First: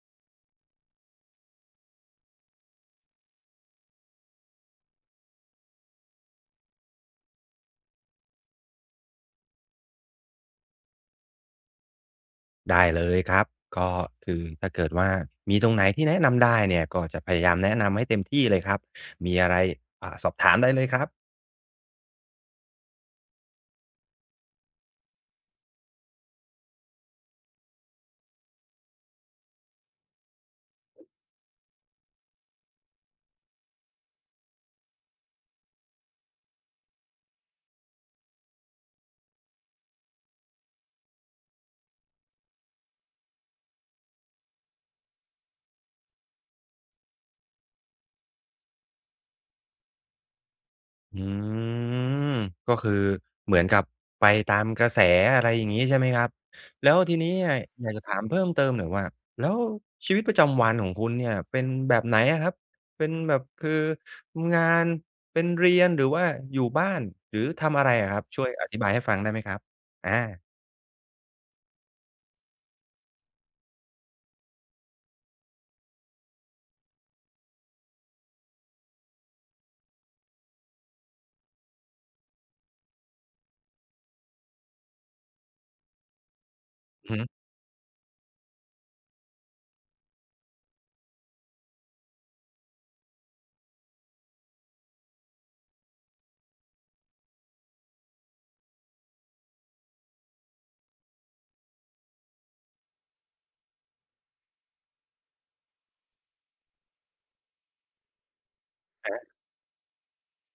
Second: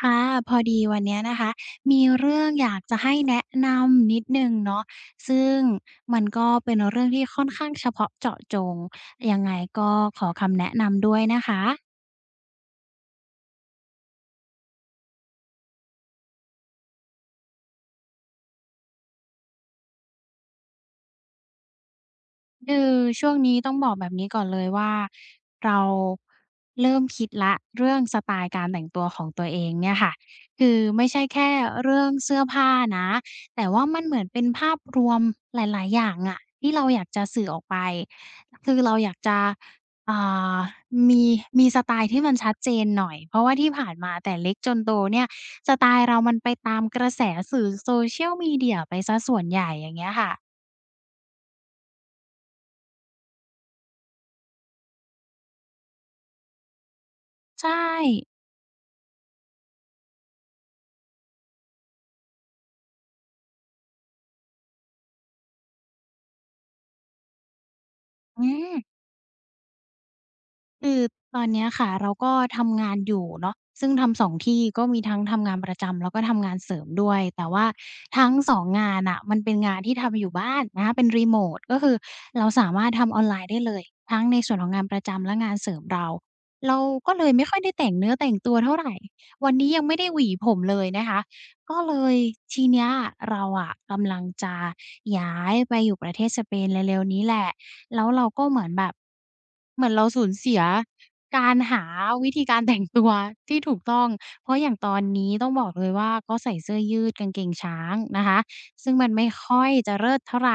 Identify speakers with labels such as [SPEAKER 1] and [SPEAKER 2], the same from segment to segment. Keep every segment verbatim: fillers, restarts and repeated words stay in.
[SPEAKER 1] ค่ะพอดีวันเนี้ยนะคะมีเรื่องอยากจะให้แนะนำนิดหนึ่งเนาะซึ่งมันก็เป็นเรื่องที่ค่อนข้างเฉพาะเจาะจงยังไงก็ขอคำแนะนำด้วยนะคะ
[SPEAKER 2] ได้เลยครับก็คือถ้าเกิดว่ามีตรงไหนที่แนะนำได้เนี่ยก็จะพยายามแนะนำให้เต็มที่เลยครับมีอะไรอ่าสอบถามได้เลยครับ
[SPEAKER 1] คือช่วงนี้ต้องบอกแบบนี้ก่อนเลยว่าเราเริ่มคิดละเรื่องสไตล์การแต่งตัวของตัวเองเนี่ยค่ะคือไม่ใช่แค่เรื่องเสื้อผ้านะแต่ว่ามันเหมือนเป็นภาพรวมหลายๆอย่างอะที่เราอยากจะสื่อออกไปคือเราอยากจะอ่ามีมีสไตล์ที่มันชัดเจนหน่อยเพราะว่าที่ผ่านมาแต่เล็กจนโตเนี่ยสไตล์เรามันไปตามกระแสสื่อ Social Media ไปเสียส่วนใหญ่อย่างเงี้ยค่ะ
[SPEAKER 2] อืมก็คือเหมือนกับไปตามกระแสอะไรอย่างงี้ใช่ไหมครับแล้วทีนี้อะ
[SPEAKER 1] ใช
[SPEAKER 2] อยากจะถาม
[SPEAKER 1] ่
[SPEAKER 2] เพิ่มเติมหน่อยว่าแล้วชีวิตประจำวันของคุณเนี่ยเป็นแบบไหนอะครับเป็นแบบคืองานเป็นเรียนหรือว่าอยู่บ้านหรือทำอะไรอะครับช่
[SPEAKER 1] อื
[SPEAKER 2] วยอ
[SPEAKER 1] ม
[SPEAKER 2] ธิบายให้ฟังได้ไหมครับอา
[SPEAKER 1] คือตอนเนี้ยค่ะเราก็ทำงานอยู่เนาะซึ่งทำสองที่ก็มีทั้งทำงานประจำแล้วก็ทำงานเสริมด้วยแต่ว่าทั้งสองงงานน่ะมันเป็นงานที่ทำอยู่บ้านนะคะเป็นรีโมตก็คือเราสามารถทำออนไลน์ได้เลยทั้งในส่วนของงานประจำและงานเสริมเราเราก็
[SPEAKER 2] อือ
[SPEAKER 1] เล
[SPEAKER 2] ฮึ
[SPEAKER 1] ยไม่ค่อยได้แต่งเนื้อแต่งตัวเท่าไรวันนี้ยังไม่ได้หวีผมเลยนะคะก็เลยทีเนี้ยเราอะกำลังจะย้ายไปอยู่ประเทศสเปนเร็วๆนี้แหละ แล้วเราก็เหมือนแบบเหมือนเราสูญเสียการหาวิธีการ แต่งตัวที่ถูกต้องเพราะอย่างตอนนี้ต้องบอกเลยว่าก็ใส่เสื้อยืดกางเกงช้างนะคะซึ่งมันไม่ค่อยจะเลิศเท่าไร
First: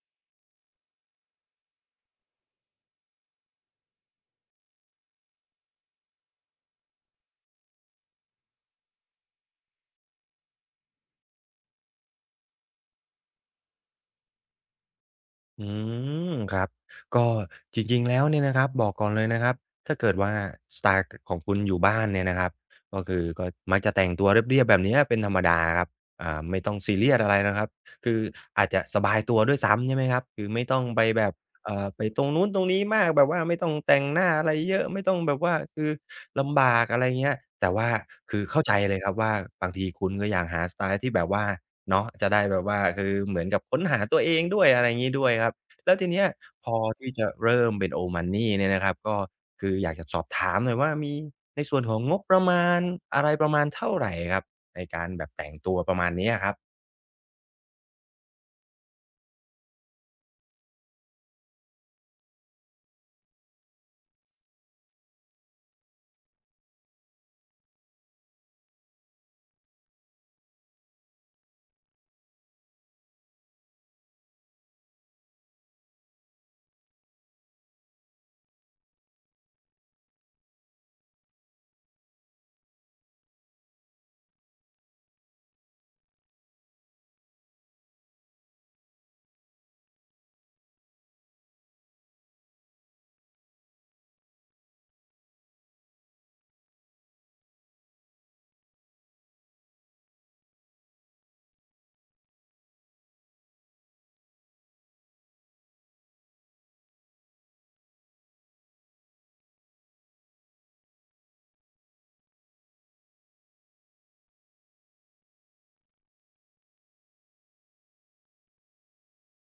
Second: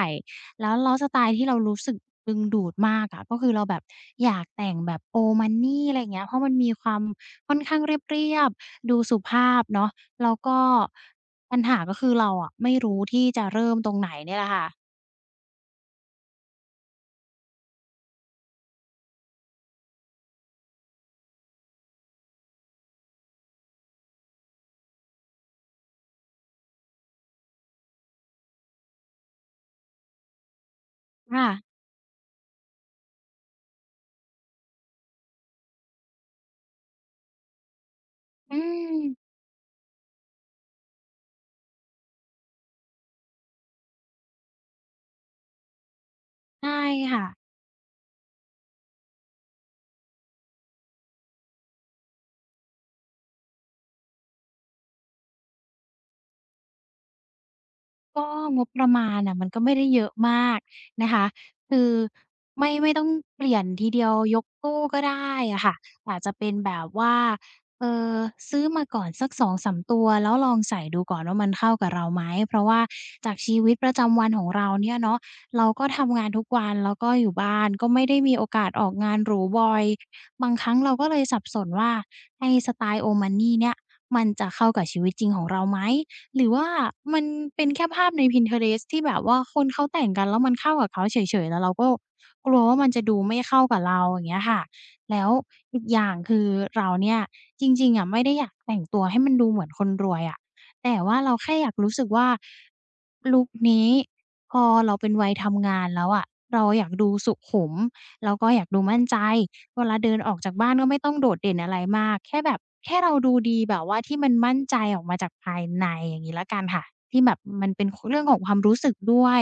[SPEAKER 1] แล้วแล้วสไตล์ที่เรารู้สึกดึงดูดมากอะก็คือเราแบบอยากแต่งแบบ old money อะไรอย่างเงี้ยเพราะมันมีความค่อนข้างเรียบๆดูสุภาพเนาะแล้วก็ปัญหาก็คือเราอะไม่รู้ที่จะเริ่มตรงไหนเนี่ยแหละค่ะ
[SPEAKER 2] อืมครับก็จริงๆแล้วเนี่ยนะครับบอกก่อนเลยนะครับถ้าเกิดว่าสไตล์กของคุณอยู่บ้านเนี่ยนะครับก็คือก็มักจะแต่งตัวเรียบๆแบบเนี้ยเป็นธรรมดาครับอ่าไม่ต้องซีเรียสอะไรนะครับคืออาจจะสบายตัวด้วยซ้ำใช่ไหมครับคือไม่ต้องไปแบบ
[SPEAKER 1] ค่ะ
[SPEAKER 2] เอ่อไปตรงนู้นตรงนี้มากแบบว่าไม่ต้องแต่งหน้าอะไรเยอะไม่ต้องแบบว่าคือลำบากอะไรเงี้ยแต่ว่าคือ
[SPEAKER 1] อื
[SPEAKER 2] เข้าใจเลย
[SPEAKER 1] ม
[SPEAKER 2] ครับว่าบางทีคุณก็อยากหาสไตล์ที่แบบว่าเนาะจะได้แบบว่าคือเหมือนกับค้นหาตัวเองด้วยอะไรงี้ด้วยครับแล้วทีเนี้ยพ
[SPEAKER 1] ใช่
[SPEAKER 2] อที่
[SPEAKER 1] ค่ะ
[SPEAKER 2] จะเริ่มเป็น old money เนี่ยนะครับก็คืออยากจะสอบถามหน่อยว่ามีในส่วนของงบประมาณอะไรประมาณเท่าไรครับในการแบบแต่งตัวประมาณเนี้ยครับ
[SPEAKER 1] ก็งบประมาณน่ะมันก็ไม่ได้เยอะมากนะคะคือไม่ไม่ต้องเปลี่ยนทีเดียวยกตู้ก็ได้อะค่ะอาจจะเป็นแบบว่าเอ่อซื้อมาก่อนสักสองสามตัวแล้วลองใส่ดูก่อนว่ามันเข้ากับเราไหมเพราะว่าจากชีวิตประจำวันของเราเนี่ยเนาะเราก็ทำงานทุกวันแล้วก็อยู่บ้านก็ไม่ได้มีโอกาสออกงานหรูบ่อยบางครั้งเราก็เลยสับสนว่าไอ้สไตล์ Omani เนี่ยมันจะเข้ากับชีวิตจริงของเราไหม หรือว่ามันเป็นแค่ภาพใน Pinterest ที่แบบว่าคนเขาแต่งกันแล้วมันเข้ากับเขาเฉยๆแล้วเราก็กลัวว่ามันจะดูไม่เข้ากับเราอย่างเงี้ยค่ะแล้วอีกอย่างคือเราเนี่ยจริงๆอะไม่ได้อยากแต่งตัวให้มันดูเหมือนคนรวยอะแต่ว่าเราแค่อยากรู้สึกว่าลุคนี้พอเราเป็นวัยทำงานแล้วอะเราอยากดูสุขุมแล้วก็อยากดูมั่นใจ เวลาเดินออกจากบ้านก็ไม่ต้องโดดเด่นอะไรมากแค่แบบแค่เราดูดีแบบว่าที่มันมั่นใจออกมาจากภายในอย่างงี้แล้วกันค่ะที่แบบมันเป็นคเรื่องของความรู้สึกด้วย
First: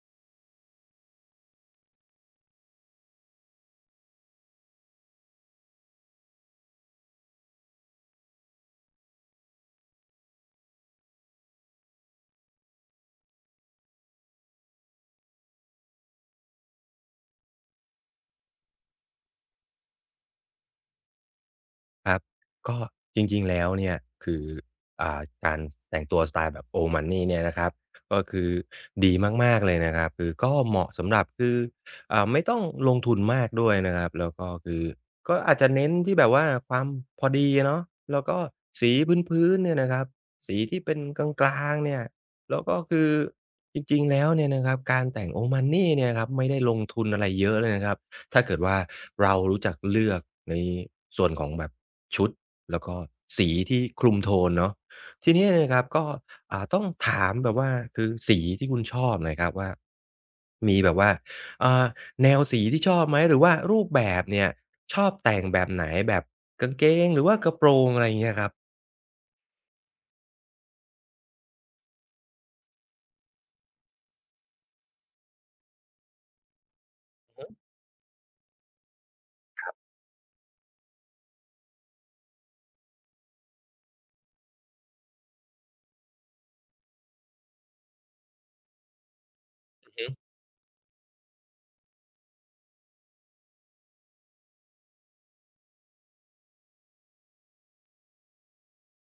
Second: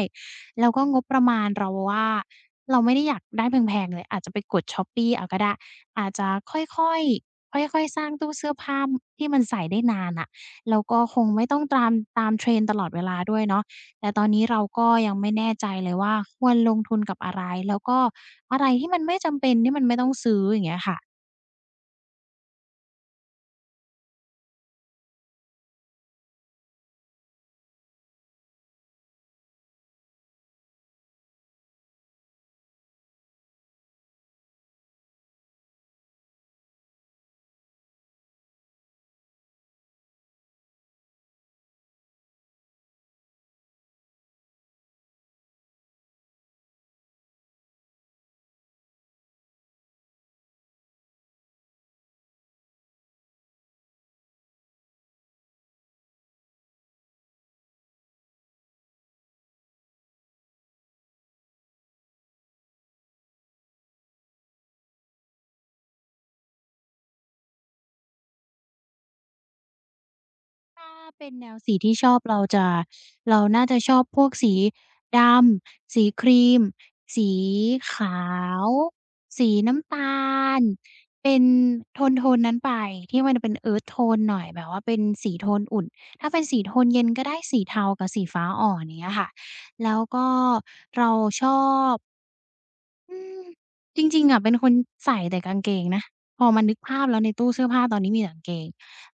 [SPEAKER 1] แล้วก็งบประมาณเราว่าเราไม่ได้อยากได้แพงๆเลยอาจจะไปกด Shopee เอาก็ได้อาจจะค่อยๆค่อยๆสร้างตู้เสื้อผ้าที่มันใส่ได้นานน่ะแล้วก็คงไม่ต้องตามตาม Trend ตลอดเวลาด้วยเนาะ แต่ตอนนี้เราก็ยังไม่แน่ใจเลยว่าควรลงทุนกับอะไรแล้วก็อะไรที่มันไม่จำเป็นที่มันไม่ต้องซื้ออย่างเงี้ยค่ะ
[SPEAKER 2] ครับก็จริงๆแล้วเนี่ยคืออ่าการแต่งตัวสไตล์แบบ Old Money เนี่ยนะครับก็คือดีมากๆเลยนะครับคือก็เหมาะสำหรับคืออ่าไม่ต้องลงทุนมากด้วยนะครับแล้วก็คือก็อาจจะเน้นที่แบบว่าความพอดีเนาะแล้วก็สีพื้นๆเนี่ยนะครับสีที่เป็นกลางๆเนี่ยแล้วก็คือจริงๆแล้วเนี่ยนะครับการแต่ง Old Money เนี่ยครับไม่ได้ลงทุนอะไรเยอะเลยนะครับ ถ้าเกิดว่าเรารู้จักเลือกในส่วนของแบบชุดแล้วก็สีที่คลุมโทนเนาะทีนี้เนี่ยนะครับก็อ่าต้องถามแบบว่าคือสีที่คุณชอบหน่อยครับว่ามีแบบว่าอ่าแนวสีที่ชอบไหมหรือว่ารูปแบบเนี่ยชอบแต่งแบบไหนแบบกางเกงหรือว่ากระโปรงอะไรอย่างเงี้ยครับ
[SPEAKER 1] ถ้าเป็นแนวสีที่ชอบเราจะเราน่าจะชอบพวกสีดำสีครีมสีขาวสีน้ำตาลเป็นโทนๆนั้นไปที่มันเป็น Earth tone หน่อยแบบว่าเป็นสีโทนอุ่นถ้าเป็นสีโทนเย็นก็ได้สีเทากับสีฟ้าอ่อนอย่างเงี้ยค่ะแล้วก็เราชอบ อืมจริงๆอะเป็นคนใส่แต่กางเกงนะพอมานึกภาพแล้วในตู้เสื้อผ้าตอนนี้มีแต่กางเกง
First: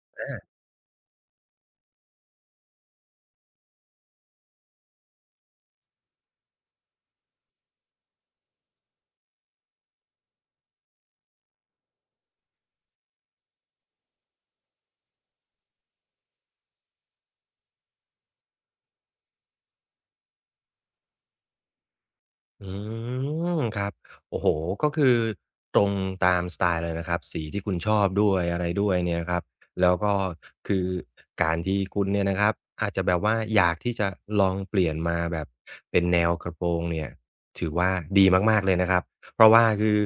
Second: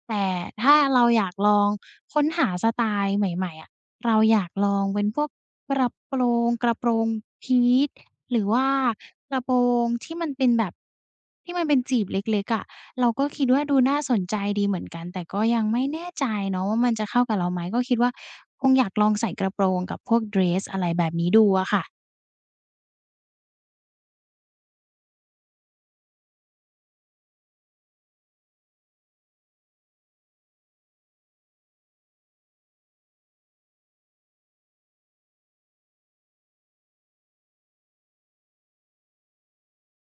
[SPEAKER 1] แต่ถ้าเราอยากลองค้นหาสไตล์ใหม่ๆอะเราอยากลองเป็นพวกกระโปรงกระโปรงพีทหรือว่ากระโปรงที่มันเป็นแบบที่มันเป็นจีบเล็กๆอะเราก็คิดว่าดูน่าสนใจดีเหมือนกันแต่ก็ยังไม่แน่ใจเนาะว่ามันจะเข้ากับเราไหมก็คิดว่าคงอยากลองใส่กระโปรงกับพวกเดรสอะไรแบบนี้ดูอะค่ะ
[SPEAKER 2] อืมครับโอ้โฮก็คือตรงตามสไตล์เลยนะครับสีที่คุณชอบด้วยอะไรด้วยเนี่ยครับแล้วก็คือการที่คุณเนี่ยนะครับอาจจะแบบว่าอยากที่จะลองเปลี่ยนมาแบบเป็นแนวกระโปรงเนี่ยถือว่าดีมากๆเลยนะครับเพราะว่าคือ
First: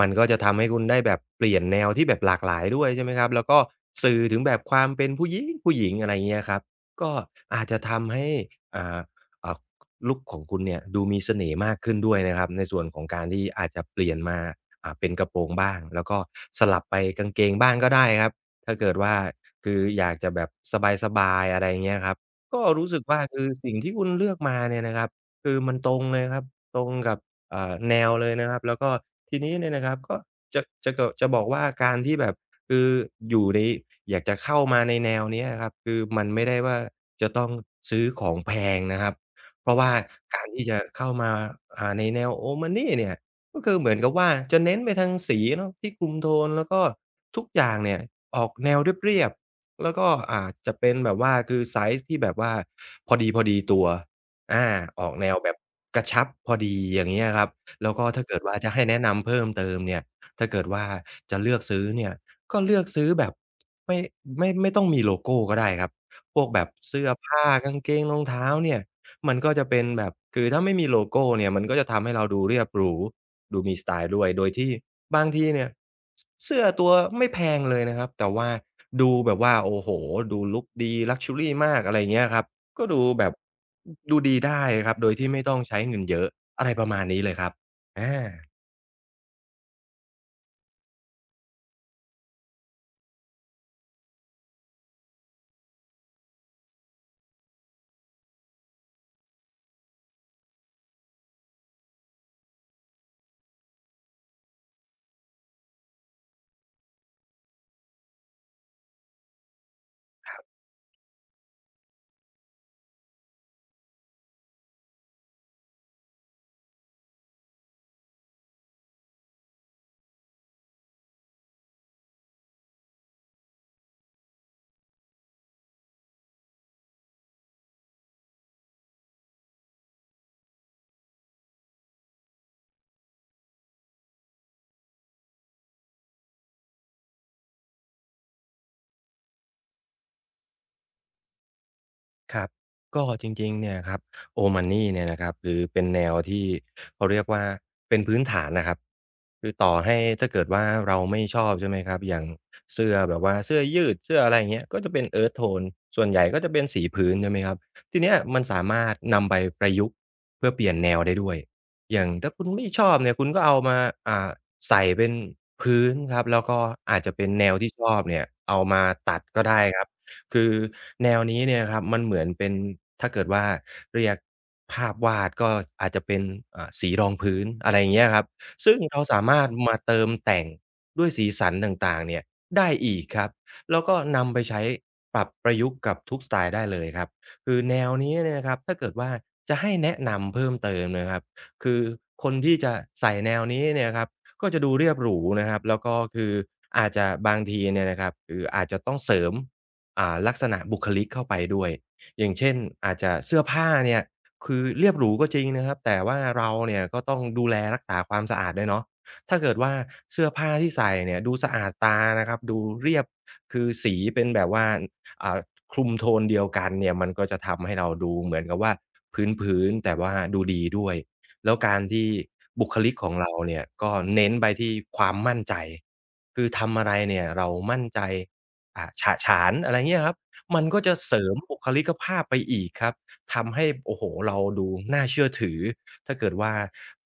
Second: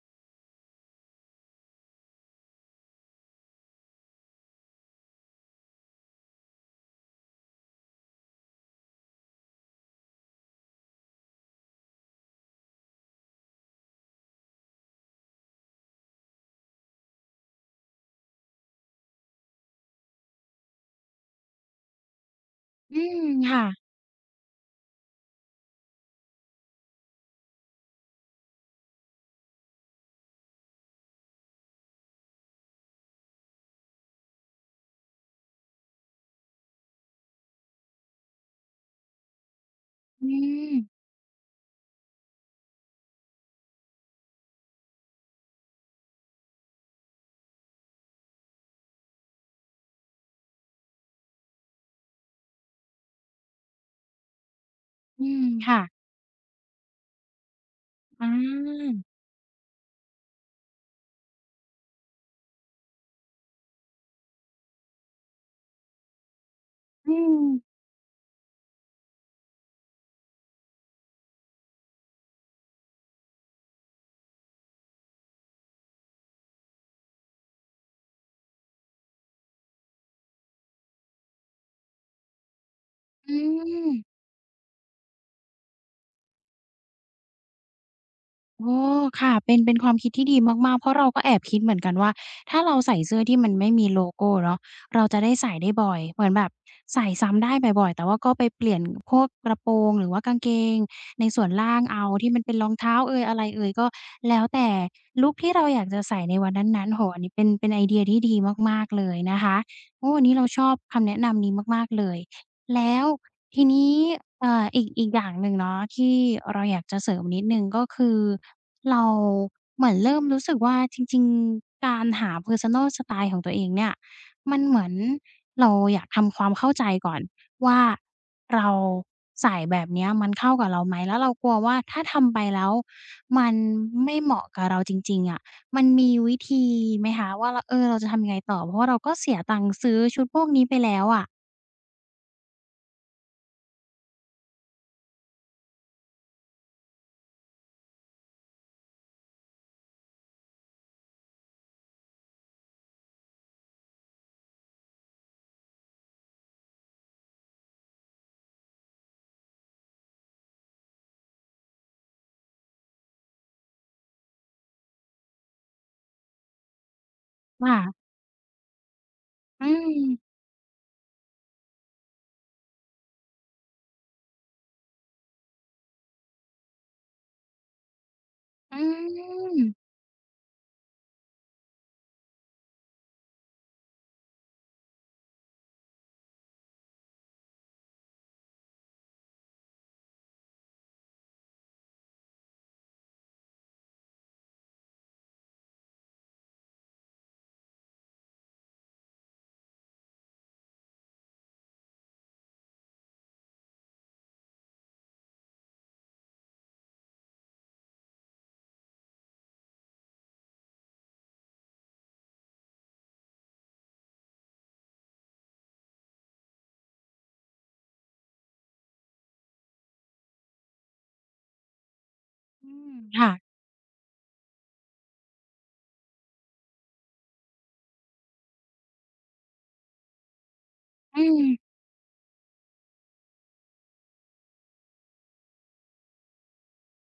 [SPEAKER 2] มันก็จะทำให้คุณได้แบบเปลี่ยนแนวที่แบบหลากหลายด้วยใช่ไหมครับแล้วก็สื่อถึงแบบความเป็นผู้หญิงผู้หญิงอะไรเงี้ยครับก็อาจจะทำให้อ่าอ่า ลุกของคุณเนี่ยดูมีเสน่ห์มากขึ้นด้วยนะครับในส่วนของการที่อาจจะเปลี่ยนมาอ่าเป็นกระโปรงบ้างแล้วก็สลับไปกางเกงบ้างก็ได้ครับถ้าเกิดว่าคืออยากจะแบบสบายๆอะไรอย่างเงี้ยครับก็รู้สึ
[SPEAKER 1] อื
[SPEAKER 2] กว่า
[SPEAKER 1] ม
[SPEAKER 2] คือ
[SPEAKER 1] ค่ะ
[SPEAKER 2] สิ่งที่คุณเลือกมาเนี่ยนะครับคือมันตรงเลยครับตรงกับอ่าแนวเลยนะครับแล้วก็ทีนี้เนี่ยนะครับก็จะจะเกอะจะบอกว่าการที่แบบคืออยู่ในอยากจะเข้ามาในแนวเนี้ยอะครับคือมันไม่ได้ว่าจะต้องซื้อของแพงนะครับ เพราะว่า
[SPEAKER 1] อื
[SPEAKER 2] การที่
[SPEAKER 1] ม
[SPEAKER 2] จะเข้ามาอ่าในแนว Omani เนี่ยก็คือเหมือนกับว่าจะเน้นไปทางสีเนาะที่คลุมโทนแล้วก็ทุกอย่างเนี่ยออกแนวเรียบๆแล้วก็อ่าจะเป็นแบบว่าคือไซซ์ที่แบบว่าพอดีๆตัวอาออก
[SPEAKER 1] อื
[SPEAKER 2] แนว
[SPEAKER 1] ม
[SPEAKER 2] แบบ
[SPEAKER 1] ค่ะ
[SPEAKER 2] กระชับพอดีอย่างเงี้ยครับแล้วก็
[SPEAKER 1] อ
[SPEAKER 2] ถ้าเกิดว่าจะให้
[SPEAKER 1] า
[SPEAKER 2] แนะนำเพิ่มเติมเนี่ยถ้าเกิดว่าจะเลือกซื้อเนี่ยก็เลือกซื้อแบบไม่ไม่ไม่ต้องมีโลโกก็ได้ครับพวกแบบเสื้อ
[SPEAKER 1] อื
[SPEAKER 2] ผ้า
[SPEAKER 1] ม
[SPEAKER 2] กางเกงรองเท้าเนี่ย มันก็จะเป็นแบบคือถ้าไม่มีโลโก้เนี่ยมันก็จะทำให้เราดูเรียบหรูดูมีสไตล์ด้วยโดยที่บางทีเนี่ยสเสื้อตัวไม่แพงเลยนะครับแต่ว่าดูแบบว่าโอ้โฮดูลุกดี Luxury มากอะไรอย่างเงี้ยครับก็ดูแบ
[SPEAKER 1] อื
[SPEAKER 2] บ
[SPEAKER 1] ม
[SPEAKER 2] ดูดีได้ครับโดยที่ไม่ต้องใช้เงินเยอะอะไรประมาณนี้เลยครับอา
[SPEAKER 1] โอ้ค่ะเป็นเป็นความคิดที่ดีมากๆ เพราะเราก็แอบคิดเหมือนกันว่า ถ้าเราใส่เสื้อที่มันไม่มีโลโกเนาะเราจะได้ใส่ได้บ่อย เหมือนแบบ เปลี่ยนพวกกระโปรงหรือว่ากางเกงในส่วนล่างเอาที่มันเป็นรองเท้าเอยอะไรเอยก็แล้วแต่ลุกที่เราอยากจะใส่ในวันนั้นๆโอ้โฮอันนี้เป็นเป็นไอเดียที่ดีมากๆเลยนะคะโอ้วันนี้เราชอบคำแนะนำนี้มากๆเลยแล้วทีนี้เอ่ออีกอีกอย่างหนึ่งเนาะที่เราอยากจะเสริมนิดหนึ่งก็คือเราเหมือนเริ่มรู้สึกว่าจริงๆการหาเพอร์ซันนัลสไตล์ของตัวเองเนี่ยมันเหมือนเราอยากทำความเข้าใจก่อน ว่าเราใส่แบบเนี้ยมันเข้ากับเราไหมแล้วเรากลัวว่าถ้าทำไปแล้วมันไม่เหมาะกับเราจริงๆอะมันมีวิธีไหมคะว่าเราเออเราจะทำยังไงต่อเพราะว่าเราก็เสียตังค์ซื้อชุดพวกนี้ไปแล้วอะ
[SPEAKER 2] ครับก็จริงๆเนี่ยครับ o อ d Money เนี่ยนะครับคือเป็นแนวที่เขาเรียกว่าเป็นพื้นฐานนะครับคือต่อให้ถ้าเกิดว่าเราไม่ชอบใช่ไหมครับอย่างเสื้อแบบว่าเสื้อยืดเสื้ออะไรอย่างเงี้ยก็จะเป็น เอิร์ธ โทน ส่วนใหญ่ก็จะเป็นสีพื้นใช่ไหมครับทีเนี้ยมันสามารถนำไปประยุกต์เพื่อเปลี่ยนแนวได้ด้วยอย่างถ้าคุณไม่ชอบเนี่ยคุณก็เอามาอ่าใส่เป็นพื้นครับแล้วก็อาจจะเป็นแนวที่ชอบ
[SPEAKER 1] ค่ะ
[SPEAKER 2] เนี่ยเอามาตัดก็ได้
[SPEAKER 1] อื
[SPEAKER 2] ครับ
[SPEAKER 1] ม
[SPEAKER 2] คือแนวนี้เนี่ยครับมันเหมือนเป็นถ้าเกิดว่าเรียกภาพวาดก็อาจจะเป็นอ่าสีรองพื้นอะไรอย่างเงี้ยครับซึ่ง
[SPEAKER 1] อื
[SPEAKER 2] เราสามารถ
[SPEAKER 1] ม
[SPEAKER 2] มาเติมแต่งด้วยสีสันต่างๆเนี่ยได้อีกครับแล้วก็นำไปใช้ปรับประยุกต์กับทุกสไตล์ได้เลยครับคือแนวนี้เนี่ยนะครับถ้าเกิดว่าจะให้แนะนำเพิ่มเติมนะครับคือคนที่จะใส่แนวนี้เนี่ยครับก็จะดูเรียบหรูนะครับแล้วก็คืออาจจะบางทีเนี่ยนะครับคืออาจจะต้องเสริม อ่าลักษณะบุคลิกเข้าไปด้วย อย่างเช่นอาจจะเสื้อผ้าเนี่ยคือเรียบหรูก็จริงนะครับแต่ว่าเราเนี่ยก็ต้องดูแลรักษาความสะอาดด้วยเนาะถ้าเกิดว่าเสื้อผ้าที่ใส่เนี่ยดูสะอาดตานะครับดูเรียบคือสีเป็นแบบว่าอ่าคลุมโทนเดียวกันเนี่ยมันก็จะทำให้เราดูเหมือนกับว่าพื้นๆแต่ว่าดูดีด้วยแล้วการที่บุ
[SPEAKER 1] อื
[SPEAKER 2] คลิ
[SPEAKER 1] ม
[SPEAKER 2] กของ
[SPEAKER 1] ค่ะ
[SPEAKER 2] เราเนี่ยก็เน้นไปที่ความมั่นใจคือทำอะไรเนี่ยเรามั่นใจ อ่าฉะฉานอะไรเงี้ยครับมันก็จะเส
[SPEAKER 1] อื
[SPEAKER 2] ริมบุ
[SPEAKER 1] ม
[SPEAKER 2] คลิกภาพไปอีกครับทำให้โอ้โฮเราดูน่าเชื่อถือถ้าเกิดว่า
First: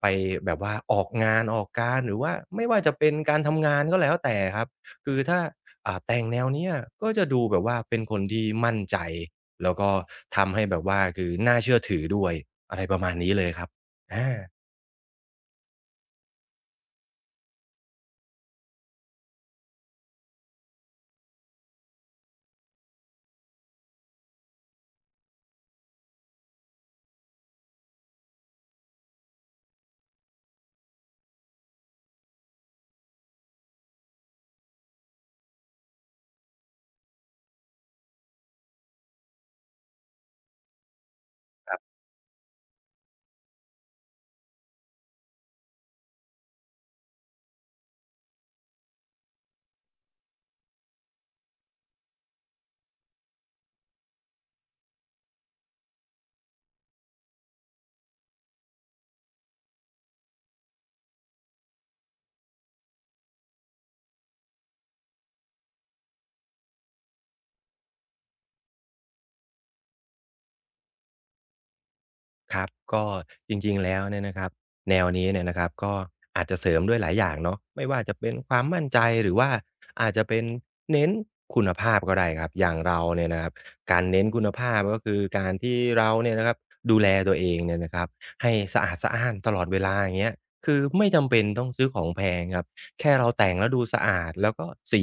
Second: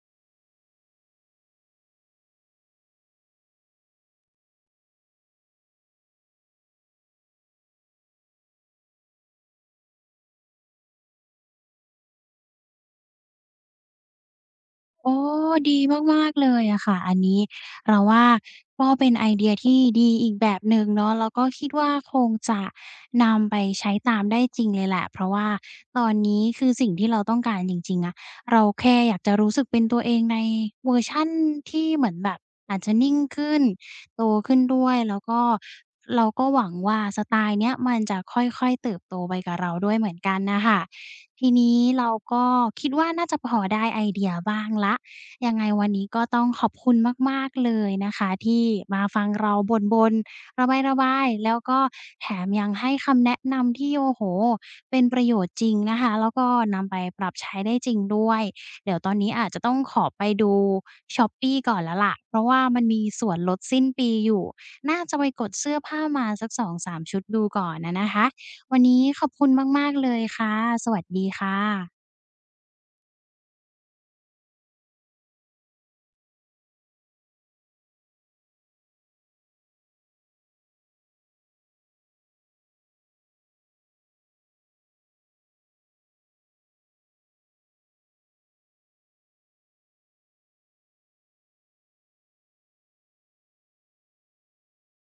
[SPEAKER 2] ไปแบบว่าออกงานออกการหรือว่าไม่ว่าจะเป็นการทำงานก็แล้วแต่ครับคือถ้าอ่าแต่งแนวเนี้ยก็จะดูแบบว่าเป็นคนที่มั่นใจแล้วก็ทำให้แบบว่าคือน่าเชื่อถือด้วยอะไรประมาณนี้เลยครับอา
[SPEAKER 1] โอ้ดีมากๆเลยอะค่ะอันนี้เราว่าก็เป็นไอเดียที่ดีอีกแบบหนึ่งเนาะแล้วก็คิดว่าคงจะนำไปใช้ตามได้จริงเลยแหละเพราะว่าตอนนี้คือสิ่งที่เราต้องการจริงๆอะเราแค่อยากจะรู้สึกเป็นตัวเองในเวอร์ชันที่เหมือนแบบอาจจะนิ่งขึ้นโตขึ้นด้วยแล้วก็เราก็หวังว่าสไตล์เนี้ยมันจะค่อยๆเติบโตไปกับเราด้วยเหมือนกันน่ะค่ะ ทีนี้เราก็คิดว่าน่าจะพอได้ไอเดียบ้างแล้วยังไงวันนี้ก็ต้องขอบคุณมากๆเลยนะคะที่มาฟังเราบ่นๆระบายๆแล้วก็แถมยังให้คำแนะนำที่โอ้โฮเป็นประโยชน์จริงนะคะแล้วก็นำไปปรับใช้ได้จริงด้วยเดี๋ยวตอนนี้อาจจะต้องขอไปดู ช้อปปี้ ก่อนแล้วล่ะเพราะว่ามันมีส่วนลดสิ้นปีอยู่น่าจะไปกดเสื้อผ้ามาสักสองสามชุดดูก่อนอะนะคะ วันนี้ขอบคุณมากๆเลยค่ะ สวัสดีค่ะ
[SPEAKER 2] ครับก็จริงๆแล้วเนี่ยนะครับแนวนี้เนี่ยนะครับก็อาจจะเสริมด้วยหลายอย่างเนาะไม่ว่าจะเป็นความมั่นใจหรือว่าอาจจะเป็นเน้นคุณภาพก็ได้ครับอย่างเราเนี่ยนะครับการเน้นคุณภาพก็คือการที่เราเนี่ยนะครับดูแลตัวเองเนี่ยนะครับให้สะอาดสะอ้านตลอดเวลาอย่างเงี้ยคือไม่จำเป็นต้องซื้อของแพงครับแค่เราแต่งแล้วดูสะอาดแล้วก็สี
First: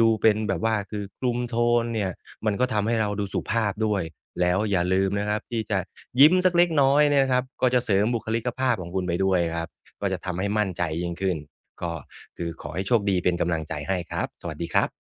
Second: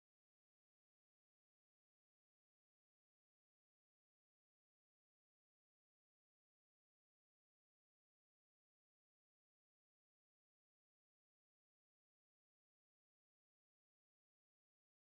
[SPEAKER 2] ดูเป็นแบบว่าคือคุมโทนเนี่ย มันก็ทำให้เราดูสุภาพด้วย แล้วอย่าลืมนะครับที่จะยิ้มสักเล็กน้อยเนี่ยนะครับก็จะเสริมบุคลิกภาพของคุณไปด้วยครับก็จะทำให้มั่นใจยิ่งขึ้นก็คือขอให้โชคดีเป็นกำลังใจให้ครับสวัสดีครับ